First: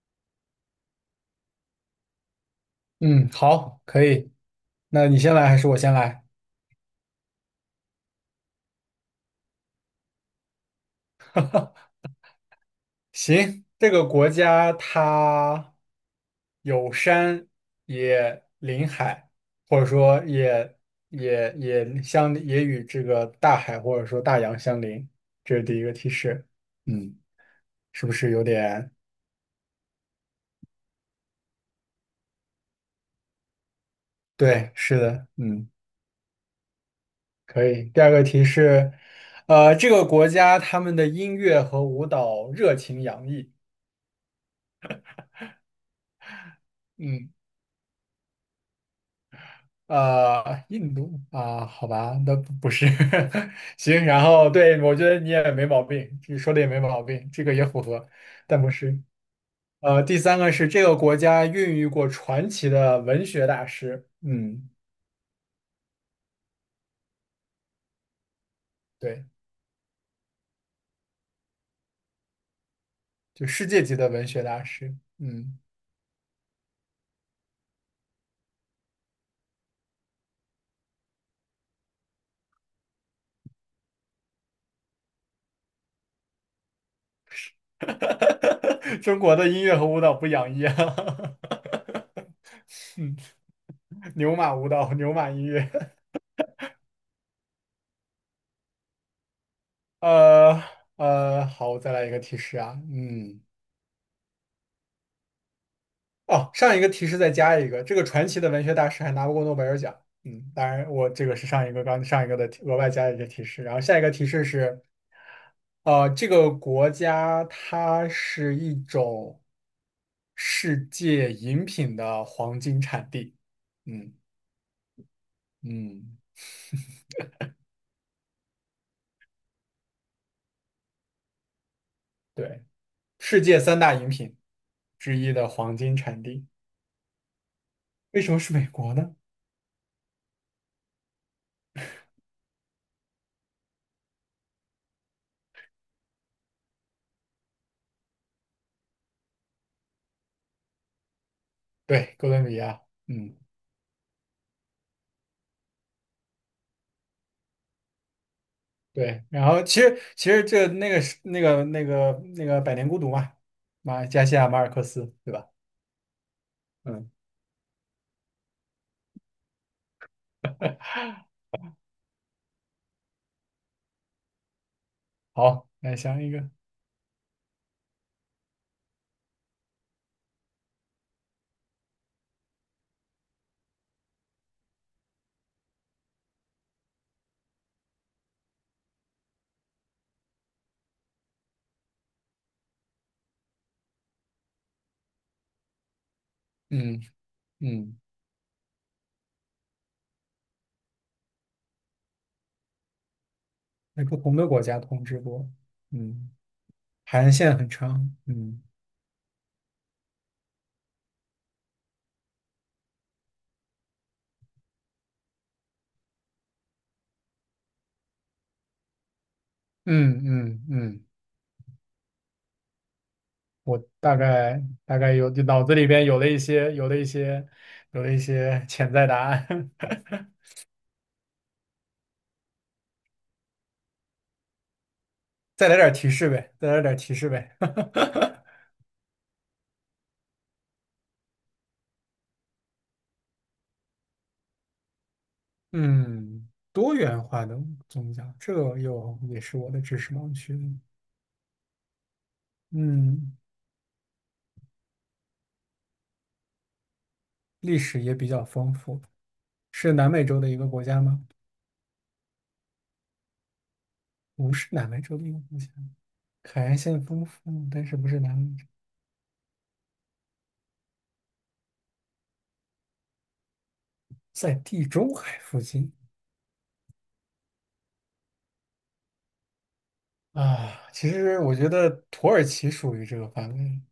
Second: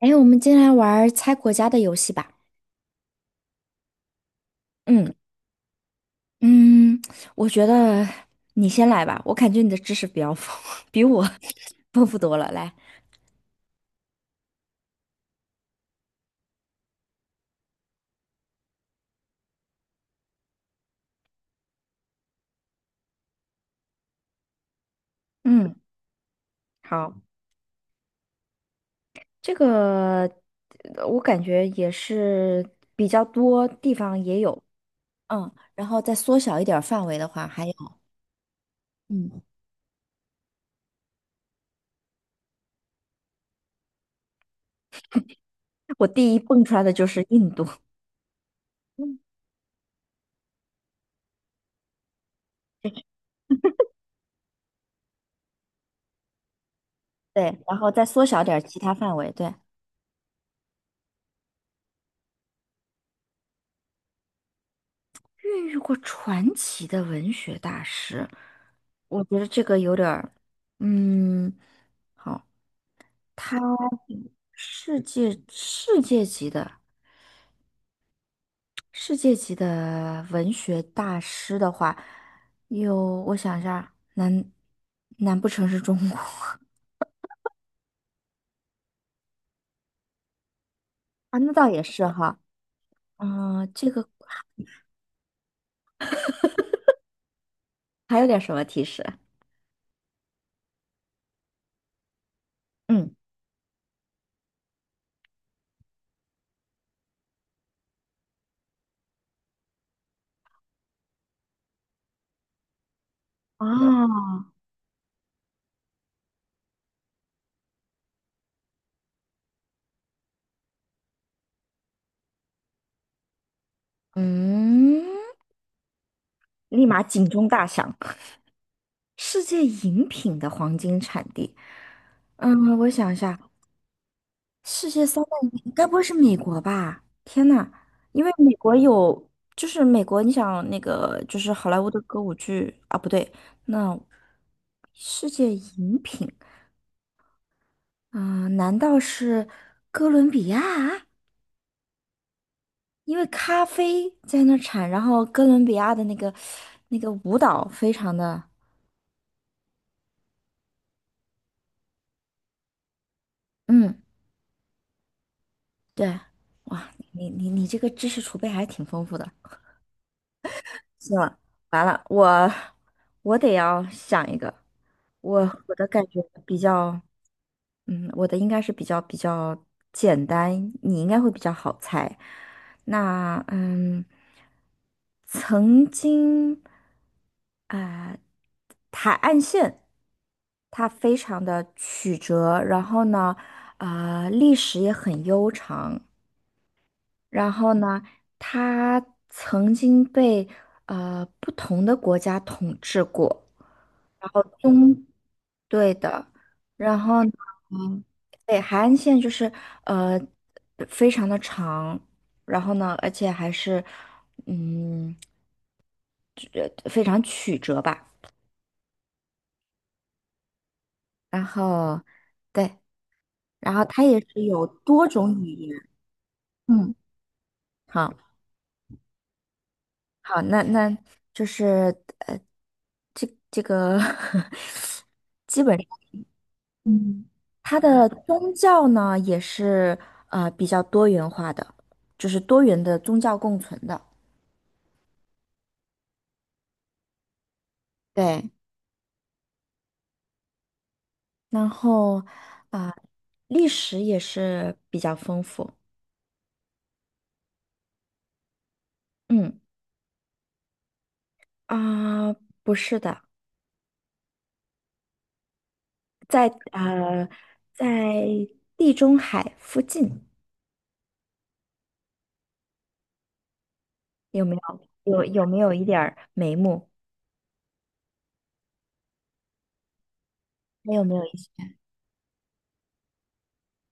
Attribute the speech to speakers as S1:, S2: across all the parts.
S1: 哎，我们今天来玩儿猜国家的游戏吧。
S2: 嗯，好，可以。那
S1: 嗯
S2: 你先来还是我先来？
S1: 嗯，我觉得你先来吧，我感觉你的知识比较丰，比我 丰富多了。来，
S2: 行，这个国家它有山也临海，或者说也与这个大海或者说大洋相邻，这是
S1: 嗯，
S2: 第一个提示。
S1: 好，
S2: 嗯，是不是有点？
S1: 这个我感觉也是比较多地方也有，
S2: 对，是的，
S1: 嗯，
S2: 嗯，
S1: 然后再缩小一点儿范围的话，
S2: 可
S1: 还有，
S2: 以。第二个提示，
S1: 嗯，
S2: 这个国家他们的音乐和舞蹈热情洋溢。
S1: 我第一蹦出来的就是
S2: 嗯。
S1: 印度，嗯，
S2: 印度啊，好吧，那不是，行，然后对，我觉得你也没毛病，你说的也没毛病，这个
S1: 对，
S2: 也
S1: 然
S2: 符
S1: 后再
S2: 合，
S1: 缩小点儿
S2: 但不
S1: 其他
S2: 是。
S1: 范围，对，
S2: 第三个是这个国家孕育过传奇的文学大师，嗯，
S1: 孕育过传奇的文学大师，我
S2: 对，
S1: 觉得这个有点儿，嗯，好，
S2: 就
S1: 他
S2: 世界级的文学大师，
S1: 世界
S2: 嗯，
S1: 世界级的世界级的文学大师的话，有我想一下，难不成是中国
S2: 中国的音乐和舞蹈不养一啊，
S1: 啊？那倒也是哈，嗯，这个
S2: 牛马舞蹈，牛马音乐，
S1: 还有点什么提示？
S2: 呃好，我再来一个提示啊，
S1: 嗯，
S2: 嗯。哦，上一个提示再加一个，这个传奇的文学大师还拿不过诺贝尔奖。嗯，当然，我这个是上一个刚上一个的提额外加的一个提示，然后下一个提
S1: 啊，
S2: 示是，这个国家它是一种世界饮品的黄金产地。嗯
S1: 嗯，
S2: 嗯，
S1: 立马警钟大响。世界饮品的黄金产地。
S2: 对，
S1: 嗯，我想一下，
S2: 世界三大饮品
S1: 世界
S2: 之
S1: 三大
S2: 一的
S1: 饮品
S2: 黄
S1: 该不
S2: 金
S1: 会是
S2: 产
S1: 美
S2: 地，
S1: 国吧？天呐，
S2: 为
S1: 因为
S2: 什么
S1: 美
S2: 是美
S1: 国
S2: 国呢？
S1: 有，就是美国，你想那个就是好莱坞的歌舞剧啊，不对，那世界饮品啊，难道是哥伦比亚？
S2: 对，哥伦比亚。
S1: 因为
S2: 嗯。
S1: 咖啡在那儿产，然后哥伦比亚的那个舞蹈非常的，
S2: 对，然后其实这那个是那个《百年孤独》嘛，
S1: 嗯，
S2: 马加西亚马尔克斯，对吧？
S1: 对，哇，
S2: 嗯，
S1: 你这个知识储备还挺丰富的。行了，完了，我得要想一个，我
S2: 好，
S1: 我的
S2: 来
S1: 感觉
S2: 想一个，
S1: 比较，嗯，我的应该是比较简单，你应该会比较好猜。那嗯，曾经啊、海岸线它非常的曲折，然后呢，啊、历史也很悠长，
S2: 嗯
S1: 然后
S2: 嗯，
S1: 呢，他曾经被不同的国家统治过，
S2: 在不
S1: 然
S2: 同
S1: 后
S2: 的国家统
S1: 中，
S2: 治过，
S1: 对的，
S2: 嗯，
S1: 然
S2: 海
S1: 后呢
S2: 岸线很
S1: 嗯，
S2: 长，
S1: 对，
S2: 嗯
S1: 海岸线就是呃非常的长，然后呢，而且还是嗯非常曲折吧，
S2: 嗯嗯嗯，
S1: 然后对，然
S2: 我
S1: 后它
S2: 大
S1: 也是
S2: 概
S1: 有
S2: 大
S1: 多
S2: 概有
S1: 种语
S2: 脑子里
S1: 言，
S2: 边有了一些
S1: 嗯，好。
S2: 潜在答案，
S1: 好，那就是呃，这个 基
S2: 再来
S1: 本上
S2: 点提示呗，再来点提示呗，
S1: 它的 宗教呢也是比较多元化的，就是多元的宗教共存的。
S2: 嗯，多元化的宗教，
S1: 对，
S2: 这个又也是我的知识盲区了
S1: 然后啊，
S2: 嗯，
S1: 历史也是比较丰富。
S2: 历史也比较丰富，
S1: 嗯
S2: 是南美洲的一个国家吗？
S1: 啊，不是的，
S2: 不是南美洲的一个国家，
S1: 在
S2: 海岸线丰
S1: 呃
S2: 富，但
S1: 在
S2: 是不是南美洲，
S1: 地中海附近有没
S2: 在
S1: 有
S2: 地中
S1: 有
S2: 海
S1: 有没
S2: 附
S1: 有一
S2: 近
S1: 点儿眉目？
S2: 啊。
S1: 还有
S2: 其
S1: 没有一
S2: 实
S1: 些？
S2: 我觉得土耳其属于这个范围，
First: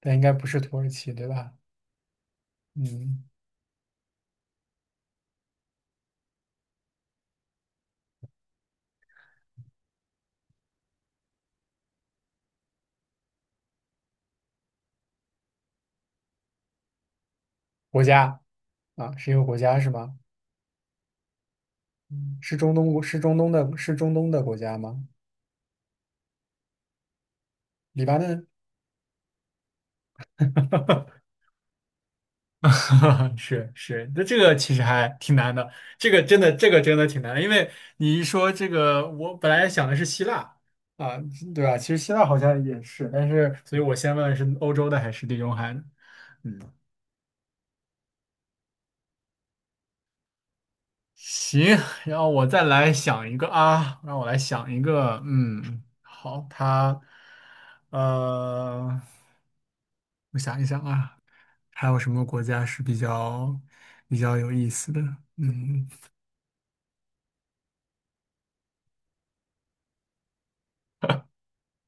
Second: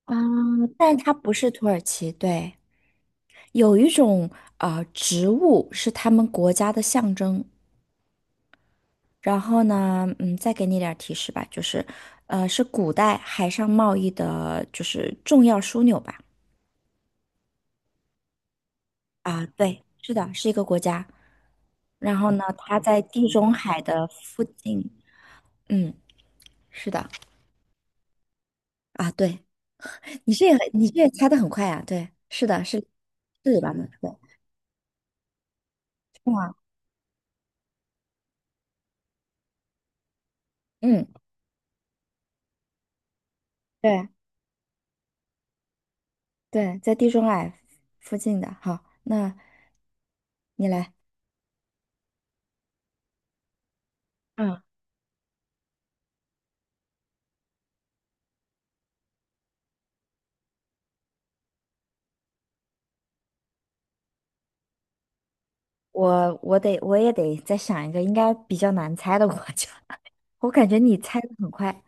S2: 但
S1: 啊，
S2: 应该不是土耳
S1: 但它
S2: 其，对
S1: 不是
S2: 吧？
S1: 土耳其，对，
S2: 嗯，
S1: 有一种植物是他们国家的象征。然后呢，嗯，再给你点儿提示吧，就是，是古代海上贸易的，就是重要枢纽吧。
S2: 国家啊，是一个
S1: 啊，
S2: 国家
S1: 对，
S2: 是
S1: 是
S2: 吗？
S1: 的，是一个国家。然后呢，
S2: 是中
S1: 它
S2: 东
S1: 在
S2: 国是
S1: 地
S2: 中东
S1: 中
S2: 的，
S1: 海
S2: 是
S1: 的
S2: 中东的
S1: 附
S2: 国家
S1: 近。
S2: 吗？
S1: 嗯，是的。
S2: 黎巴嫩。
S1: 啊，对，你这也 猜的很快啊。对，是的，是 是
S2: 是
S1: 吧对，
S2: 是，那这个其实还挺难的，这个
S1: 是
S2: 真的
S1: 吗？
S2: 这个真的挺难的，因为你一说这个，我本来想的是希腊
S1: 嗯，
S2: 啊，对吧？其实希腊好像也是，但是所以我
S1: 对。
S2: 先问的是欧洲的还是地中海的？嗯，
S1: 对，在地中海附近的。好，那你来。
S2: 行，然后我再来想一个啊，让我来
S1: 嗯，
S2: 想一个，嗯，好，它，呃，我想一想啊，还有什么国家是比较有意思的？嗯。
S1: 我也得再想一个应该比较难猜的国家。我感觉你猜的很快。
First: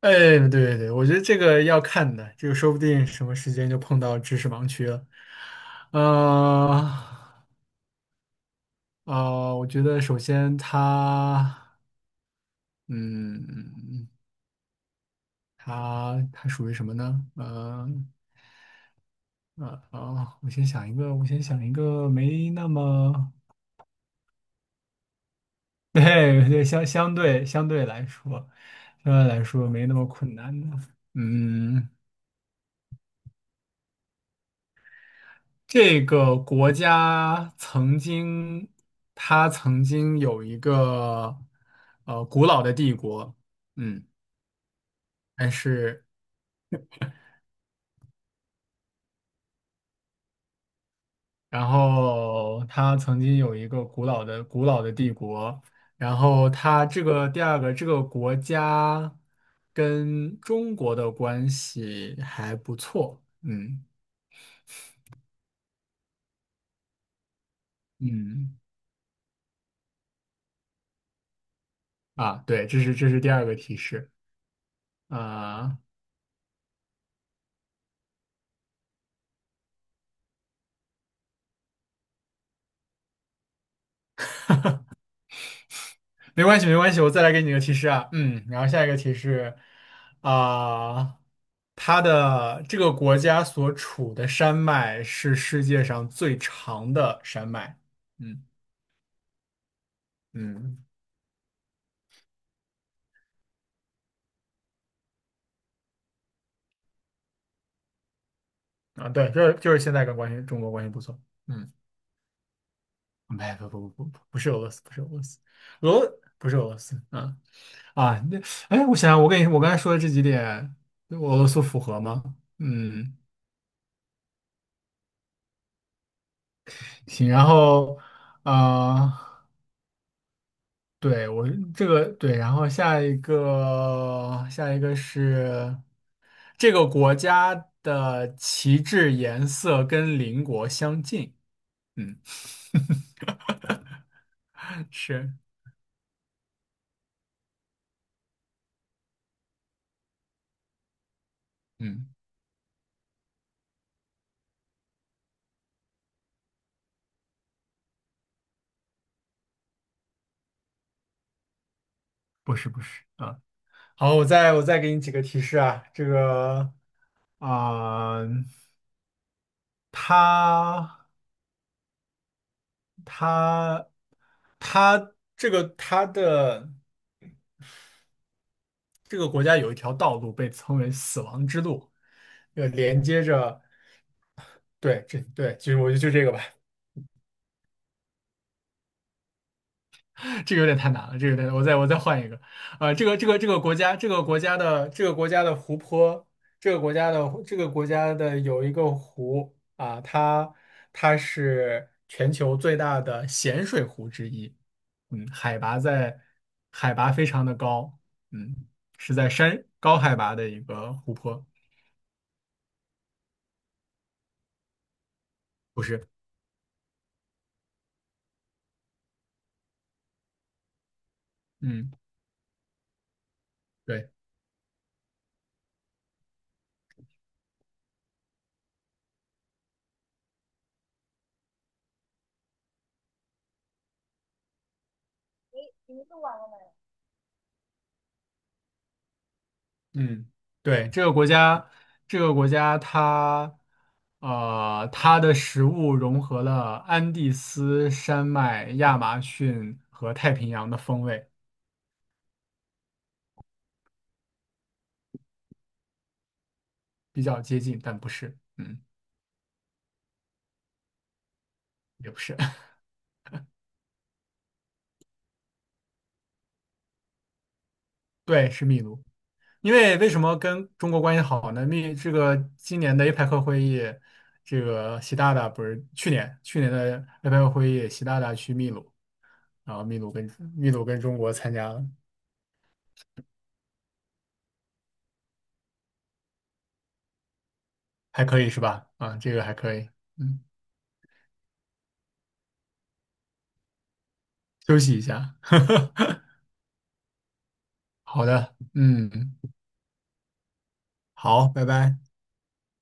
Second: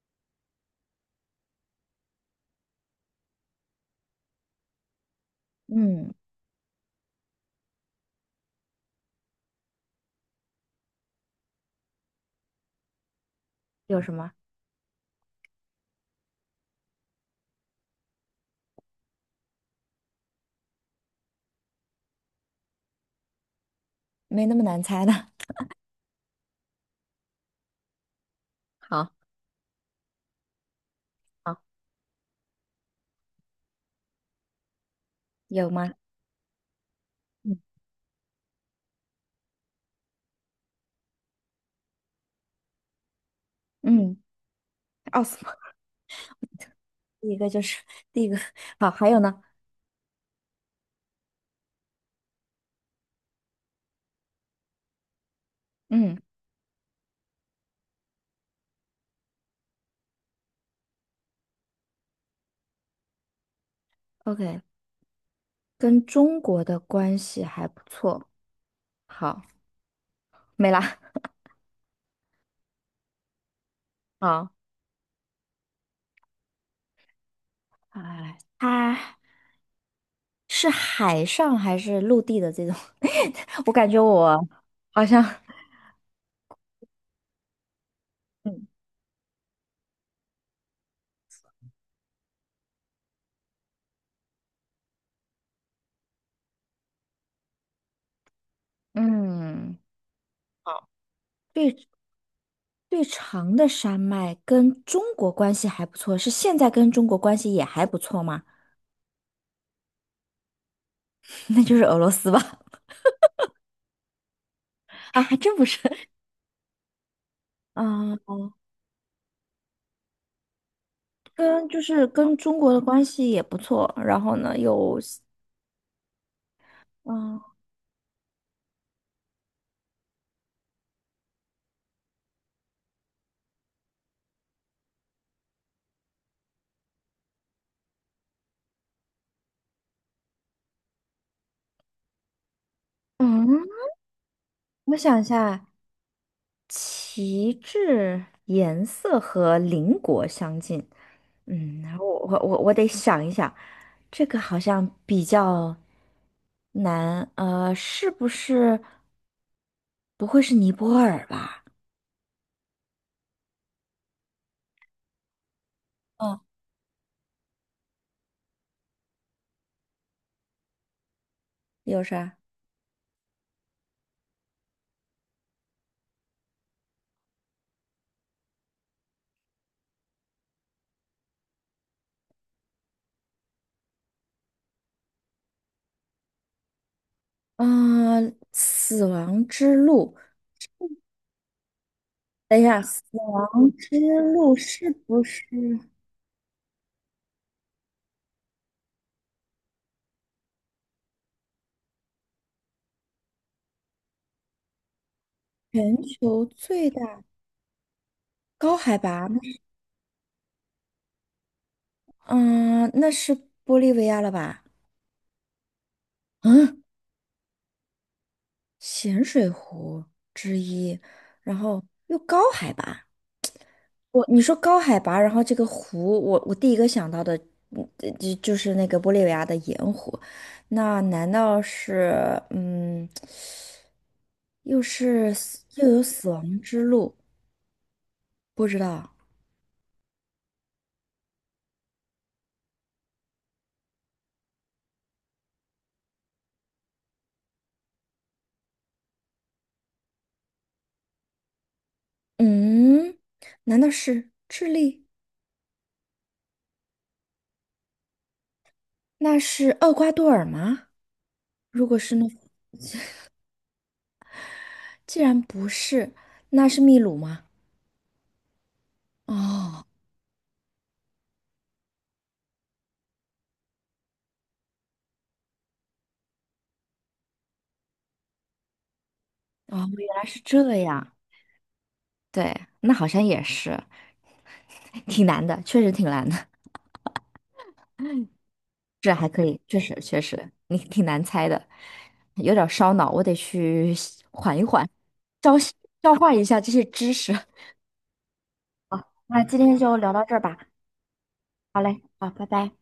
S2: 哎，对对对，我觉得这个要看的，这个说不定什么时间就碰到知识盲区了。
S1: 嗯，
S2: 啊我觉得首先它，
S1: 有
S2: 嗯，
S1: 什么？
S2: 它属于什么呢？哦我先想一个，我先想一个没那么，
S1: 没那么难猜的。
S2: 对对，相对来说，
S1: 好，
S2: 相对来说没那么困难的。
S1: 好，
S2: 嗯，
S1: 有吗？
S2: 这个国家
S1: 嗯，
S2: 曾经，它曾经有一个古老的帝国，嗯，
S1: 嗯，奥斯
S2: 但
S1: 曼，
S2: 是
S1: 第一个就是第一个。好，还有呢？
S2: 然后它曾经有一个古老的帝国，然
S1: 嗯
S2: 后它这个第二个这个国家跟中国的关系还不错，嗯
S1: ，OK，跟中国的关系还不错。
S2: 嗯
S1: 好，没了。
S2: 啊，对，这是第二个提示
S1: 好，
S2: 啊。
S1: 哎，啊。是海上还是陆地的这种？我感觉我好像
S2: 没关系，没关系，我再来给你个提示啊。嗯，然
S1: 嗯
S2: 后下一个提示啊，它的这个国家所处的山脉是世界上最长的山脉。嗯
S1: 嗯，
S2: 嗯
S1: 最最长的山脉跟中国关系还不错，是现在跟中国关系也还不错吗？
S2: 啊，对，就是现在跟关系中国关系不错。
S1: 那
S2: 嗯，
S1: 就是俄罗斯吧？
S2: 没不不不不不是俄罗斯，不是俄
S1: 啊，
S2: 罗
S1: 还
S2: 斯，
S1: 真不是。
S2: 俄不是俄罗斯啊
S1: 嗯，
S2: 啊那哎，我想想，我跟你我刚才说的这几点，俄罗斯
S1: 跟
S2: 符
S1: 就
S2: 合
S1: 是
S2: 吗？
S1: 跟中国的关
S2: 嗯，
S1: 系也不错，然后呢有，
S2: 行，
S1: 嗯
S2: 然后啊。对，我这个对，然后下一个是这个国家的旗帜颜色跟邻国相近。嗯，
S1: 嗯，我想一
S2: 是，
S1: 下，旗帜颜色和邻国相近，嗯，然后
S2: 嗯，
S1: 我得想一想，这个好像比较难，是不是不会是尼泊尔吧？
S2: 不是啊。好，我再给你几个提示啊。这
S1: 嗯，
S2: 个啊，它
S1: 有啥？
S2: 它它这个它的这个国家有一条道路被称为死亡之路，连接着对这对，就是我就就这个吧。
S1: 嗯、死亡之路，
S2: 这个有点太难了，这个有点，我再换一个，
S1: 等一下，死
S2: 这个
S1: 亡
S2: 国家，
S1: 之
S2: 这个国
S1: 路
S2: 家的
S1: 是
S2: 这个
S1: 不
S2: 国
S1: 是
S2: 家的湖泊，这个国家的有一个湖啊，它它是全球最大的咸水湖之一，嗯，海拔
S1: 全
S2: 在
S1: 球最
S2: 海拔
S1: 大
S2: 非常的高，嗯，
S1: 高海
S2: 是
S1: 拔
S2: 在
S1: 呢
S2: 山高海拔的一个湖泊，
S1: 嗯、那是玻利维亚了吧？
S2: 不是，
S1: 嗯，咸水湖之一，然后
S2: 嗯。
S1: 又高海拔。
S2: 对。
S1: 你说高海拔，然后这个湖，我第一个想到的，嗯，就是那个玻利维亚的盐湖，那难道是又有死亡之路？不知道，
S2: 嗯，对，这个国家，这个国家它，它的食物融合了安第斯山脉、亚马逊和太平洋的风味，
S1: 嗯，难道是智利？
S2: 比较接近，但不是，嗯，
S1: 那是厄瓜多尔吗？如果
S2: 也
S1: 是
S2: 不
S1: 那，
S2: 是，
S1: 既然不是，那是秘鲁吗？
S2: 对，是秘鲁。因
S1: 哦，
S2: 为为什么跟中国关系好呢？秘这个今年的 APEC 会议，这个习大大不是去年的 APEC 会议，习大大去秘鲁，然后
S1: 哦，
S2: 秘
S1: 原
S2: 鲁
S1: 来
S2: 跟
S1: 是
S2: 秘
S1: 这
S2: 鲁跟
S1: 样，
S2: 中国参加了，
S1: 对，那好像也是，挺难的，确实挺难的。
S2: 还 可以是吧？
S1: 这
S2: 啊，
S1: 还
S2: 这个
S1: 可
S2: 还
S1: 以，
S2: 可
S1: 确
S2: 以。
S1: 实确
S2: 嗯。
S1: 实，你挺难猜的，有点儿烧脑，我得去缓一
S2: 休
S1: 缓，
S2: 息一下。
S1: 消消 化一下这些知识。
S2: 好的，
S1: 好，
S2: 嗯，
S1: 那今天就聊到这儿吧。
S2: 好，拜
S1: 好
S2: 拜。
S1: 嘞，好，拜拜。